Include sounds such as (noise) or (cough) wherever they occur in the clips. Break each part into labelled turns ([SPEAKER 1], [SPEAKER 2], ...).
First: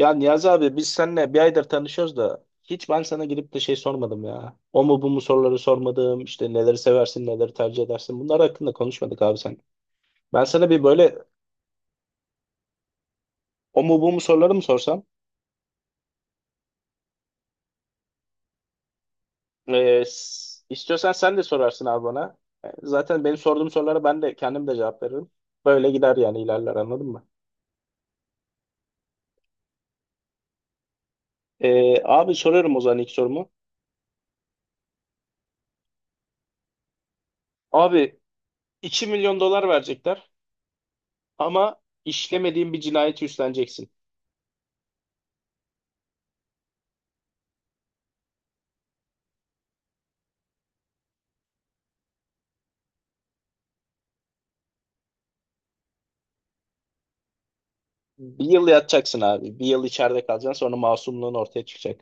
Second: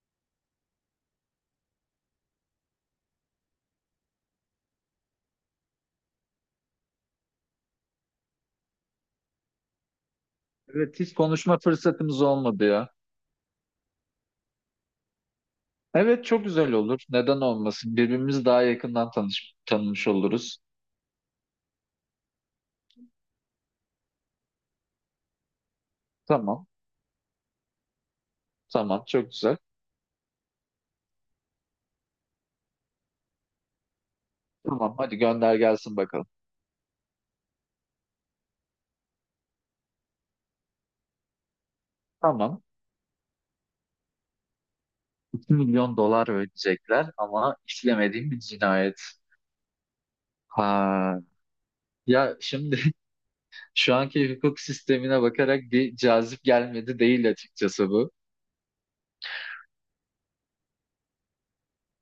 [SPEAKER 1] Ya Niyazi abi biz seninle bir aydır tanışıyoruz da hiç ben sana gidip de şey sormadım ya. O mu bu mu soruları sormadım. İşte neleri seversin, neleri tercih edersin. Bunlar hakkında konuşmadık abi sen. Ben sana bir
[SPEAKER 2] Evet hiç
[SPEAKER 1] böyle
[SPEAKER 2] konuşma fırsatımız olmadı ya.
[SPEAKER 1] o mu bu mu soruları mı sorsam?
[SPEAKER 2] Evet çok güzel olur. Neden olmasın? Birbirimizi daha yakından tanış tanımış oluruz.
[SPEAKER 1] İstiyorsan sen de sorarsın abi bana. Zaten benim sorduğum sorulara ben de kendim de cevap veririm. Böyle gider yani
[SPEAKER 2] Tamam.
[SPEAKER 1] ilerler anladın mı?
[SPEAKER 2] Tamam çok güzel.
[SPEAKER 1] Abi soruyorum o zaman ilk sorumu.
[SPEAKER 2] Tamam hadi gönder gelsin bakalım.
[SPEAKER 1] Abi 2 milyon dolar verecekler ama
[SPEAKER 2] Tamam.
[SPEAKER 1] işlemediğin bir cinayeti üstleneceksin.
[SPEAKER 2] 2 milyon dolar ödeyecekler ama işlemediğim bir cinayet. Ha. Ya şimdi (laughs) şu anki hukuk sistemine bakarak bir cazip gelmedi değil açıkçası bu.
[SPEAKER 1] Bir yıl yatacaksın abi. Bir yıl içeride kalacaksın sonra masumluğun ortaya çıkacak.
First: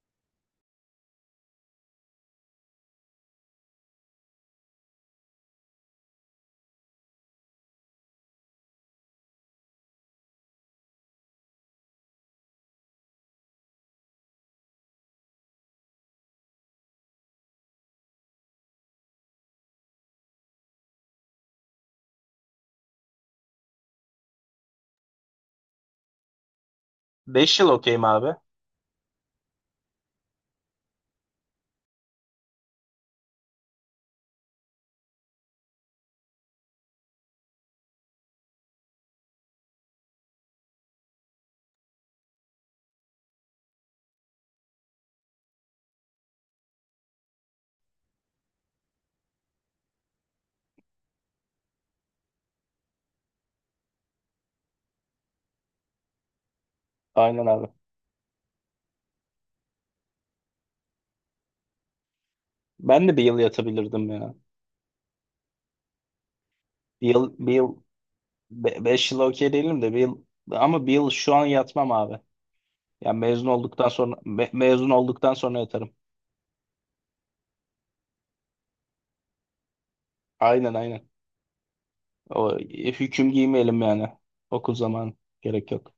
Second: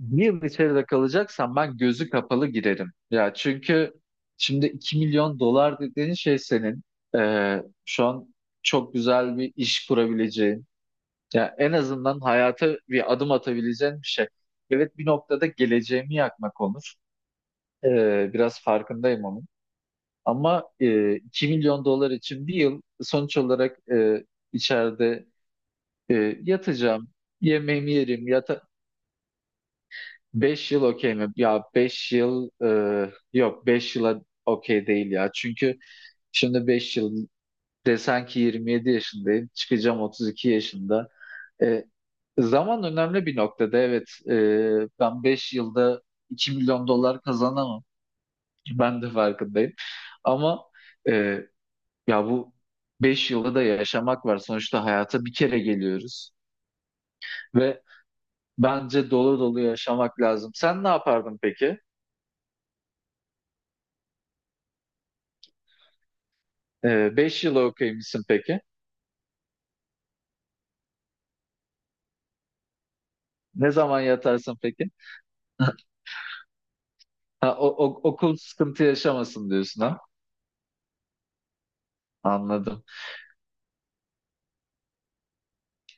[SPEAKER 2] Bir yıl içeride kalacaksam ben gözü kapalı girerim. Ya çünkü şimdi 2 milyon dolar dediğin şey senin, şu an çok güzel bir iş kurabileceğin, ya en azından hayata bir adım atabileceğin bir şey. Evet bir noktada geleceğimi yakmak olur. Biraz farkındayım onun. Ama 2 milyon dolar için bir yıl sonuç olarak, içeride yatacağım,
[SPEAKER 1] 5 yıl
[SPEAKER 2] yemeğimi
[SPEAKER 1] okeyim
[SPEAKER 2] yerim,
[SPEAKER 1] abi.
[SPEAKER 2] 5 yıl okey mi? Ya 5 yıl yok, 5 yıla okey değil ya. Çünkü şimdi 5 yıl desen ki, 27 yaşındayım, çıkacağım 32 yaşında. E, zaman önemli bir noktada, evet, ben 5 yılda 2 milyon dolar kazanamam. Ben de farkındayım. Ama e, ya bu 5 yılda da yaşamak var. Sonuçta hayata bir kere geliyoruz
[SPEAKER 1] Aynen abi.
[SPEAKER 2] ve bence dolu dolu yaşamak lazım. Sen ne yapardın peki?
[SPEAKER 1] Ben de bir yıl yatabilirdim ya. Bir
[SPEAKER 2] Ee,
[SPEAKER 1] yıl,
[SPEAKER 2] beş
[SPEAKER 1] bir
[SPEAKER 2] yıla
[SPEAKER 1] yıl,
[SPEAKER 2] okuyayım peki?
[SPEAKER 1] beş yıl okey değilim de bir yıl ama bir yıl şu an yatmam abi. Yani
[SPEAKER 2] Ne zaman yatarsın
[SPEAKER 1] mezun
[SPEAKER 2] peki?
[SPEAKER 1] olduktan sonra
[SPEAKER 2] (laughs)
[SPEAKER 1] yatarım.
[SPEAKER 2] Ha, okul sıkıntı yaşamasın diyorsun, ha?
[SPEAKER 1] Aynen aynen. O
[SPEAKER 2] Anladım.
[SPEAKER 1] hüküm giymeyelim yani. Okul zamanı gerek yok.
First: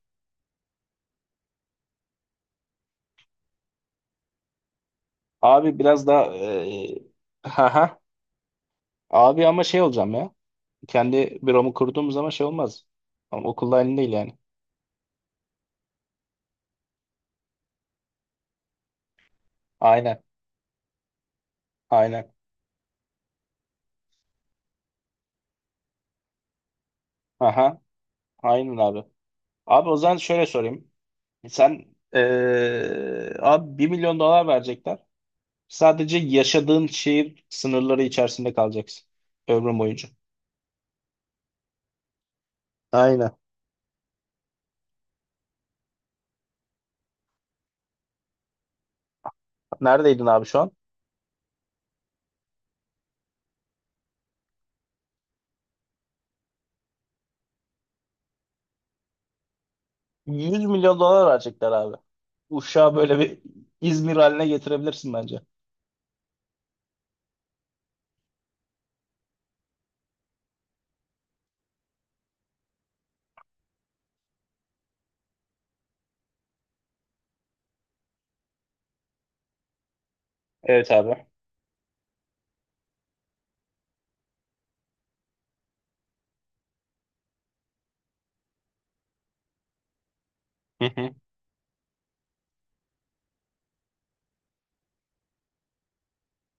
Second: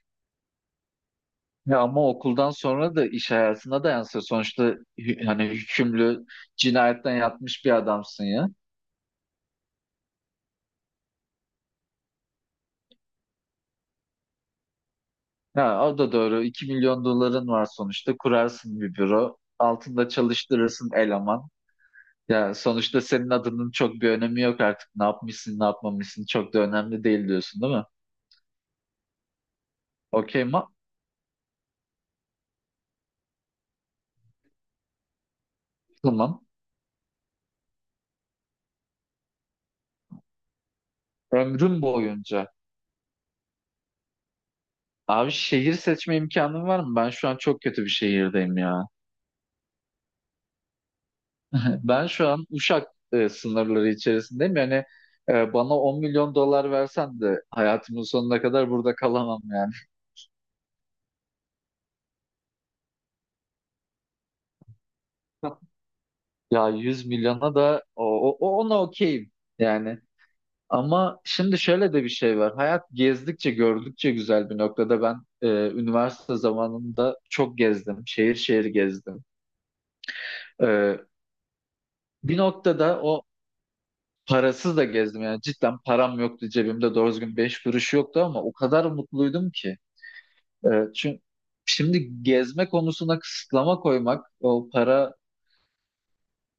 [SPEAKER 2] Ya ama okuldan sonra da iş hayatına da yansıyor. Sonuçta hani,
[SPEAKER 1] Abi biraz
[SPEAKER 2] hükümlü,
[SPEAKER 1] daha
[SPEAKER 2] cinayetten yatmış bir
[SPEAKER 1] haha.
[SPEAKER 2] adamsın ya.
[SPEAKER 1] Abi ama şey olacağım ya. Kendi büromu kurduğum zaman şey olmaz. Ama okulda aynı değil yani.
[SPEAKER 2] Ya o da doğru. 2 milyon doların var sonuçta. Kurarsın bir büro. Altında
[SPEAKER 1] Aynen.
[SPEAKER 2] çalıştırırsın eleman.
[SPEAKER 1] Aynen.
[SPEAKER 2] Ya sonuçta senin adının çok bir önemi yok artık. Ne yapmışsın, ne yapmamışsın çok da önemli değil diyorsun, değil
[SPEAKER 1] Aha.
[SPEAKER 2] mi?
[SPEAKER 1] Aynen abi. Abi o zaman
[SPEAKER 2] Okey
[SPEAKER 1] şöyle
[SPEAKER 2] ma?
[SPEAKER 1] sorayım. Sen abi 1 milyon dolar verecekler. Sadece
[SPEAKER 2] Tamam.
[SPEAKER 1] yaşadığın şehir sınırları içerisinde kalacaksın. Ömrün boyunca.
[SPEAKER 2] Ömrüm boyunca.
[SPEAKER 1] Aynen.
[SPEAKER 2] Abi, şehir seçme imkanım var mı? Ben şu an çok kötü bir şehirdeyim ya.
[SPEAKER 1] Neredeydin abi şu an?
[SPEAKER 2] (laughs) Ben şu an Uşak sınırları içerisindeyim. Yani bana 10 milyon dolar versen de hayatımın sonuna kadar burada kalamam yani.
[SPEAKER 1] 100 milyon dolar verecekler abi. Uşağı böyle bir İzmir haline getirebilirsin bence.
[SPEAKER 2] (laughs) Ya 100 milyona da ona okeyim yani. Ama şimdi şöyle de bir şey var. Hayat gezdikçe gördükçe güzel bir noktada. Ben üniversite zamanında çok gezdim. Şehir şehir gezdim.
[SPEAKER 1] Evet
[SPEAKER 2] E,
[SPEAKER 1] abi.
[SPEAKER 2] Bir noktada o, parasız da gezdim yani, cidden param yoktu cebimde, doğru düzgün 5 kuruş yoktu ama o kadar mutluydum ki.
[SPEAKER 1] Hı hı.
[SPEAKER 2] Çünkü şimdi gezme konusuna kısıtlama koymak, o para,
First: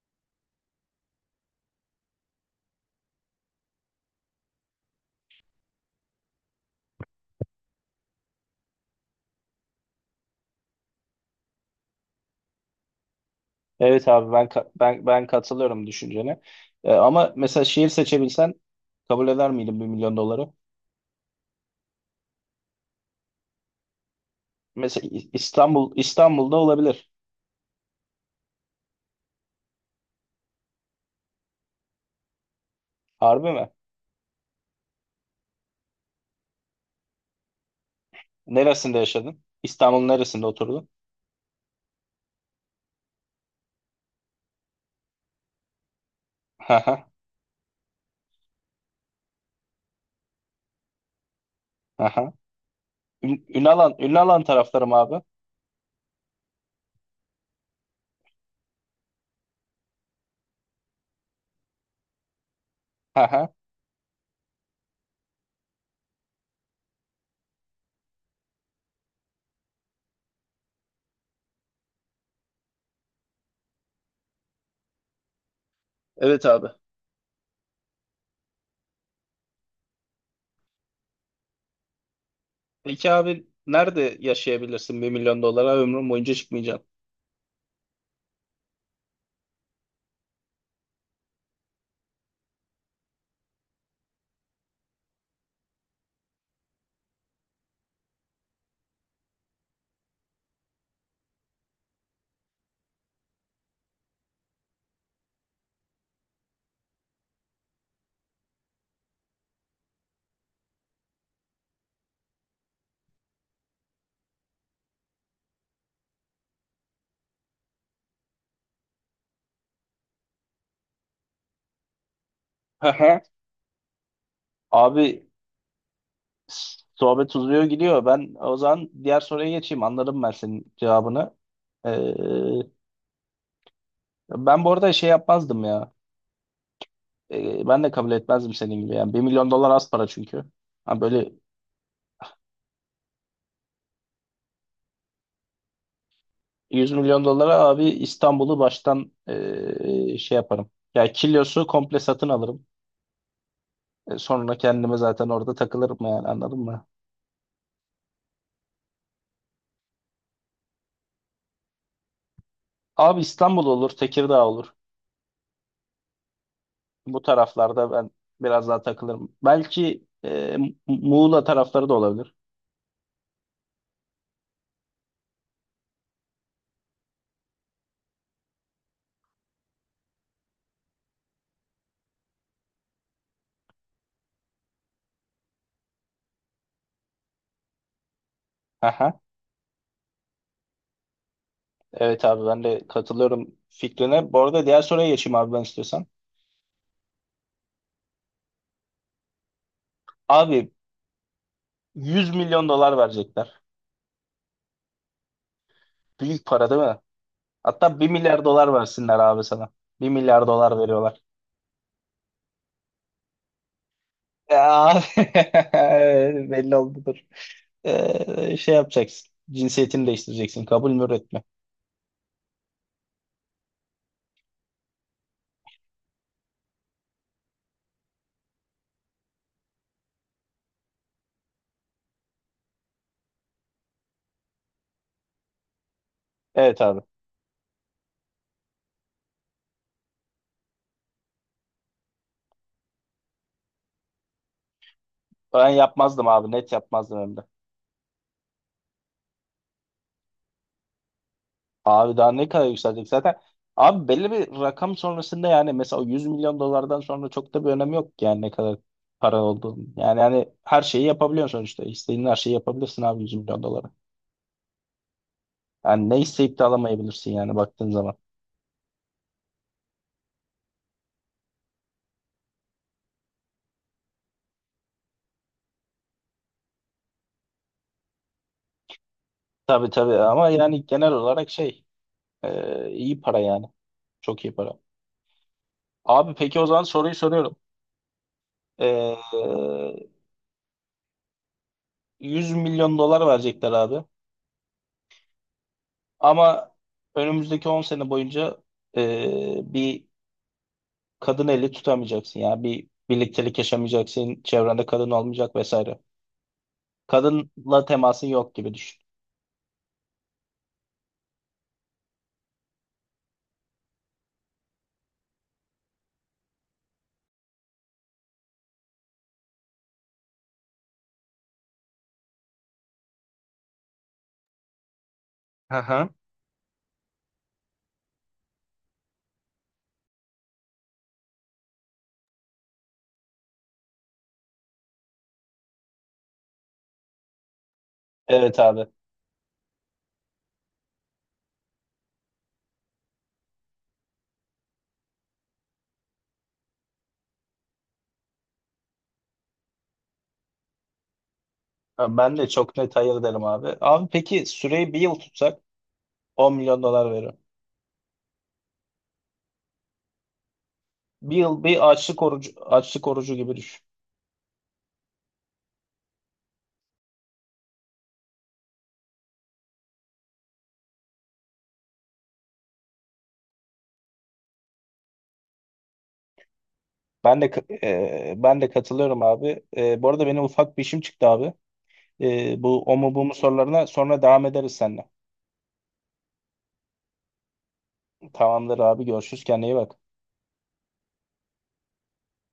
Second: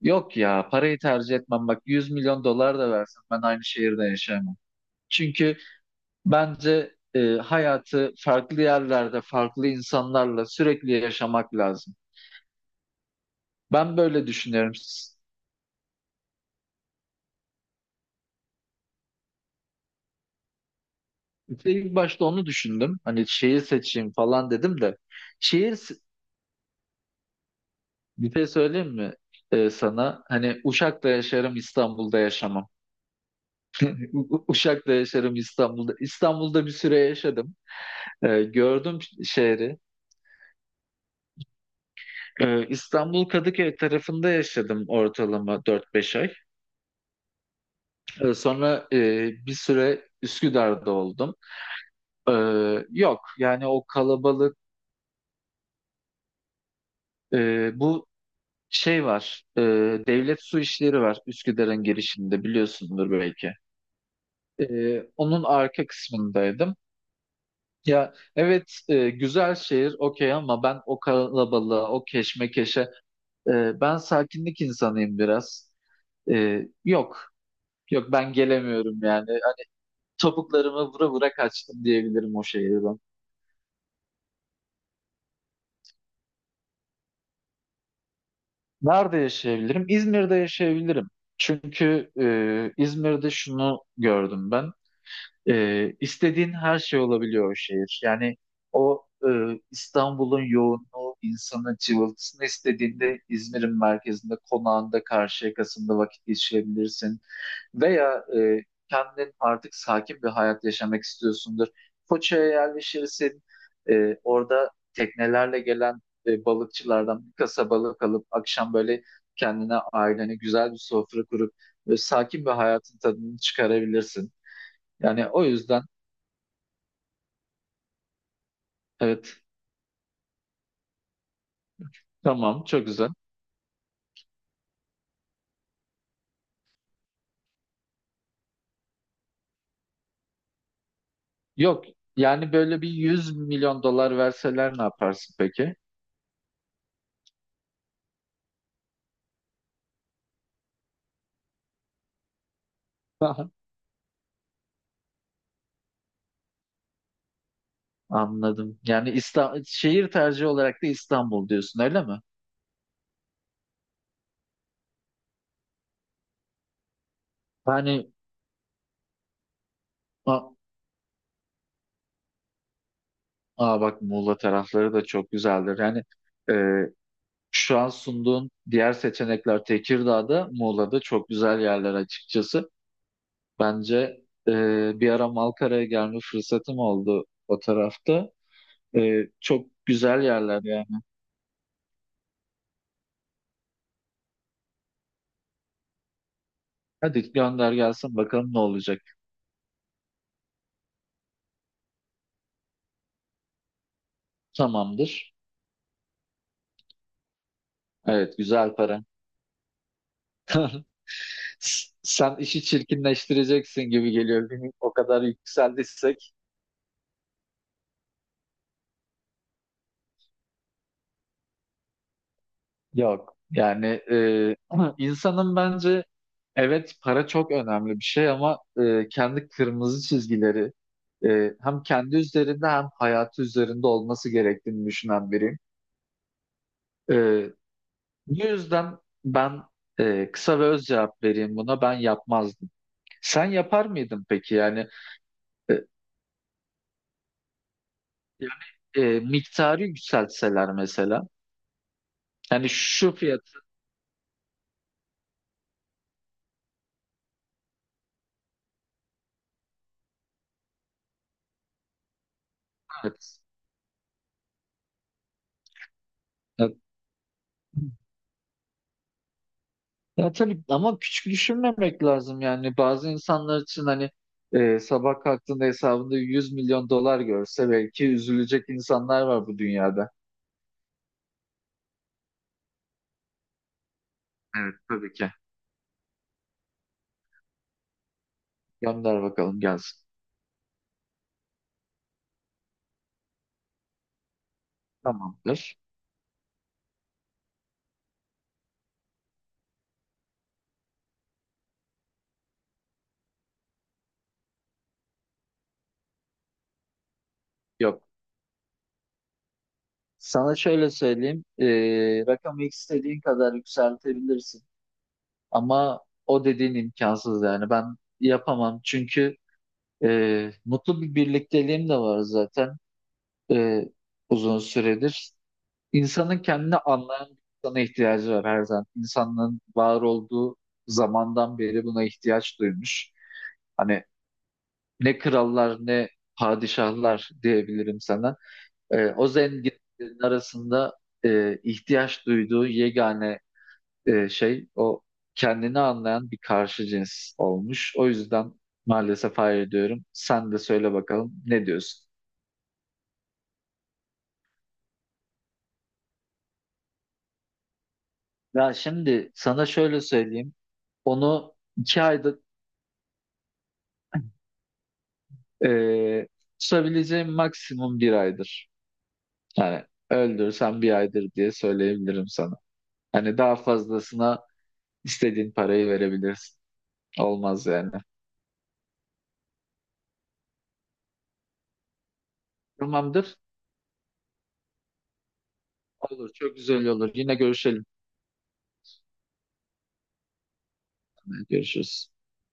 [SPEAKER 2] yok ya, parayı tercih etmem, bak, 100 milyon dolar da versin ben aynı şehirde yaşayamam. Çünkü bence hayatı farklı yerlerde, farklı insanlarla sürekli yaşamak lazım. Ben
[SPEAKER 1] Evet
[SPEAKER 2] böyle
[SPEAKER 1] abi ben ka-
[SPEAKER 2] düşünüyorum.
[SPEAKER 1] ben ben katılıyorum düşüncene. Ama mesela şehir seçebilsen kabul eder miydin 1 milyon doları?
[SPEAKER 2] İlk başta onu düşündüm, hani şehir seçeyim falan dedim de,
[SPEAKER 1] Mesela
[SPEAKER 2] şehir
[SPEAKER 1] İstanbul'da olabilir.
[SPEAKER 2] bir şey söyleyeyim mi sana? Hani, Uşak'ta yaşarım, İstanbul'da yaşamam.
[SPEAKER 1] Harbi mi?
[SPEAKER 2] Uşak'ta yaşarım, İstanbul'da. İstanbul'da bir süre yaşadım. E,
[SPEAKER 1] Neresinde
[SPEAKER 2] gördüm
[SPEAKER 1] yaşadın?
[SPEAKER 2] şehri.
[SPEAKER 1] İstanbul'un neresinde oturdun?
[SPEAKER 2] İstanbul Kadıköy tarafında yaşadım, ortalama 4-5 ay.
[SPEAKER 1] (laughs) Haha.
[SPEAKER 2] Sonra bir süre Üsküdar'da oldum. E,
[SPEAKER 1] Haha.
[SPEAKER 2] yok yani, o
[SPEAKER 1] Ünalan
[SPEAKER 2] kalabalık,
[SPEAKER 1] taraflarım abi.
[SPEAKER 2] bu şey var. Devlet Su İşleri var Üsküdar'ın girişinde, biliyorsundur
[SPEAKER 1] Haha.
[SPEAKER 2] belki. E, onun arka kısmındaydım. Ya evet, güzel şehir, okey, ama ben o kalabalığa, o keşmekeşe, ben sakinlik insanıyım biraz.
[SPEAKER 1] Evet
[SPEAKER 2] E,
[SPEAKER 1] abi.
[SPEAKER 2] yok yok, ben gelemiyorum yani. Topuklarımı vura vura kaçtım diyebilirim o şehirden.
[SPEAKER 1] Peki abi nerede yaşayabilirsin 1 milyon dolara ömrün boyunca çıkmayacaksın?
[SPEAKER 2] Nerede yaşayabilirim? İzmir'de yaşayabilirim. Çünkü İzmir'de şunu gördüm ben. E, istediğin her şey olabiliyor o şehir. Yani o, İstanbul'un yoğunluğu, insanın cıvıltısını istediğinde, İzmir'in merkezinde, konağında, Karşıyaka'sında vakit geçirebilirsin. Veya kendin artık sakin bir hayat yaşamak istiyorsundur. Foça'ya yerleşirsin. Orada teknelerle gelen balıkçılardan bir kasa balık alıp, akşam böyle kendine, ailene güzel bir sofra kurup sakin bir hayatın
[SPEAKER 1] Haha.
[SPEAKER 2] tadını çıkarabilirsin.
[SPEAKER 1] Abi
[SPEAKER 2] Yani o yüzden.
[SPEAKER 1] sohbet uzuyor gidiyor. Ben o zaman diğer
[SPEAKER 2] Evet,
[SPEAKER 1] soruya geçeyim. Anladım ben senin cevabını. Ee,
[SPEAKER 2] tamam, çok güzel.
[SPEAKER 1] Ben bu arada şey yapmazdım ya. Ben de kabul etmezdim senin gibi. Yani 1 milyon dolar az para çünkü. Ha böyle
[SPEAKER 2] Yok, yani, böyle bir 100 milyon dolar verseler ne yaparsın peki?
[SPEAKER 1] 100 milyon dolara abi İstanbul'u baştan şey yaparım. Ya kilosu komple satın alırım.
[SPEAKER 2] Aha.
[SPEAKER 1] Sonra kendime zaten orada takılırım yani anladın mı?
[SPEAKER 2] Anladım. Yani, şehir tercihi olarak da İstanbul diyorsun, öyle mi?
[SPEAKER 1] Abi İstanbul olur, Tekirdağ olur. Bu taraflarda ben
[SPEAKER 2] Yani,
[SPEAKER 1] biraz daha takılırım. Belki
[SPEAKER 2] a-
[SPEAKER 1] Muğla tarafları da olabilir.
[SPEAKER 2] bak, Muğla tarafları da çok güzeldir. Yani e, şu an sunduğun diğer seçenekler, Tekirdağ'da, Muğla'da çok güzel yerler açıkçası. Bence bir ara Malkara'ya gelme fırsatım oldu o tarafta.
[SPEAKER 1] Aha.
[SPEAKER 2] Çok güzel yerler yani.
[SPEAKER 1] Evet abi ben de katılıyorum fikrine. Bu arada diğer soruya geçeyim abi ben istiyorsan.
[SPEAKER 2] Hadi gönder gelsin bakalım ne olacak.
[SPEAKER 1] Abi 100 milyon dolar verecekler.
[SPEAKER 2] Tamamdır.
[SPEAKER 1] Büyük para değil mi? Hatta bir
[SPEAKER 2] Evet,
[SPEAKER 1] milyar dolar
[SPEAKER 2] güzel para.
[SPEAKER 1] versinler abi sana. 1 milyar dolar
[SPEAKER 2] (laughs)
[SPEAKER 1] veriyorlar.
[SPEAKER 2] Sen işi çirkinleştireceksin gibi geliyor. O
[SPEAKER 1] Ya (laughs)
[SPEAKER 2] kadar yükseldiysek,
[SPEAKER 1] belli oldudur. Şey yapacaksın. Cinsiyetini değiştireceksin. Kabul mü üretme.
[SPEAKER 2] yok. Yani (clears throat) ama insanın bence, evet, para çok önemli bir şey, ama kendi kırmızı çizgileri hem kendi üzerinde hem hayatı üzerinde olması gerektiğini düşünen biriyim.
[SPEAKER 1] Evet abi.
[SPEAKER 2] E, bu yüzden ben kısa ve öz cevap vereyim buna. Ben yapmazdım. Sen yapar mıydın peki? Yani.
[SPEAKER 1] Ben
[SPEAKER 2] E,
[SPEAKER 1] yapmazdım abi. Net yapmazdım hem de.
[SPEAKER 2] Yani, miktarı yükseltseler mesela.
[SPEAKER 1] Abi daha ne kadar
[SPEAKER 2] Yani
[SPEAKER 1] yükselecek
[SPEAKER 2] şu
[SPEAKER 1] zaten.
[SPEAKER 2] fiyat,
[SPEAKER 1] Abi belli bir rakam sonrasında yani mesela o 100 milyon dolardan sonra çok da bir önemi yok ki yani ne kadar para olduğunun. Yani hani her şeyi yapabiliyorsun sonuçta. İstediğin her şeyi yapabilirsin abi 100
[SPEAKER 2] evet.
[SPEAKER 1] milyon dolara. Yani ne isteyip de
[SPEAKER 2] Ya,
[SPEAKER 1] alamayabilirsin yani baktığın zaman.
[SPEAKER 2] ya tabii, ama küçük düşünmemek lazım yani. Bazı insanlar için hani sabah kalktığında hesabında 100 milyon dolar görse belki üzülecek insanlar var bu
[SPEAKER 1] Tabii
[SPEAKER 2] dünyada.
[SPEAKER 1] tabii ama yani genel olarak şey iyi para yani. Çok iyi
[SPEAKER 2] Evet,
[SPEAKER 1] para.
[SPEAKER 2] tabii ki.
[SPEAKER 1] Abi peki o zaman soruyu soruyorum. Ee,
[SPEAKER 2] Gönder bakalım gelsin.
[SPEAKER 1] 100 milyon dolar verecekler abi.
[SPEAKER 2] Tamamdır.
[SPEAKER 1] Ama önümüzdeki 10 sene boyunca bir kadın eli tutamayacaksın ya. Bir birliktelik yaşamayacaksın. Çevrende kadın olmayacak vesaire. Kadınla
[SPEAKER 2] Yok.
[SPEAKER 1] temasın yok gibi düşün.
[SPEAKER 2] Sana şöyle söyleyeyim. Rakamı istediğin kadar yükseltebilirsin. Ama o dediğin imkansız yani. Ben yapamam çünkü mutlu bir birlikteliğim de var zaten, ee, uzun süredir.
[SPEAKER 1] Hı hı.
[SPEAKER 2] İnsanın kendini anlayan bir insana ihtiyacı var her zaman. İnsanlığın var olduğu zamandan beri buna ihtiyaç duymuş. Hani, ne krallar, ne padişahlar diyebilirim sana.
[SPEAKER 1] Evet abi.
[SPEAKER 2] O zenginlerin arasında ihtiyaç duyduğu yegane şey, o kendini anlayan bir karşı cins olmuş. O yüzden maalesef hayır diyorum. Sen de söyle bakalım, ne diyorsun?
[SPEAKER 1] Ben de çok net hayır derim abi. Abi peki süreyi bir yıl tutsak 10 milyon dolar veririm.
[SPEAKER 2] Ya şimdi, sana şöyle söyleyeyim.
[SPEAKER 1] Bir
[SPEAKER 2] Onu
[SPEAKER 1] yıl bir
[SPEAKER 2] iki
[SPEAKER 1] açlık
[SPEAKER 2] ayda
[SPEAKER 1] orucu, açlık orucu gibi düşün.
[SPEAKER 2] e, tutabileceğim maksimum bir aydır. Yani, öldürsen bir aydır diye söyleyebilirim sana. Hani daha fazlasına istediğin parayı verebilirsin.
[SPEAKER 1] Ben de ka-
[SPEAKER 2] Olmaz yani.
[SPEAKER 1] e, ben de katılıyorum abi. Bu arada benim ufak bir işim çıktı abi. Bu o mu bu mu
[SPEAKER 2] Tamamdır.
[SPEAKER 1] sorularına sonra devam ederiz seninle.
[SPEAKER 2] Olur. Çok güzel olur. Yine görüşelim.
[SPEAKER 1] Tamamdır abi görüşürüz kendine iyi bak.
[SPEAKER 2] Görüşürüz.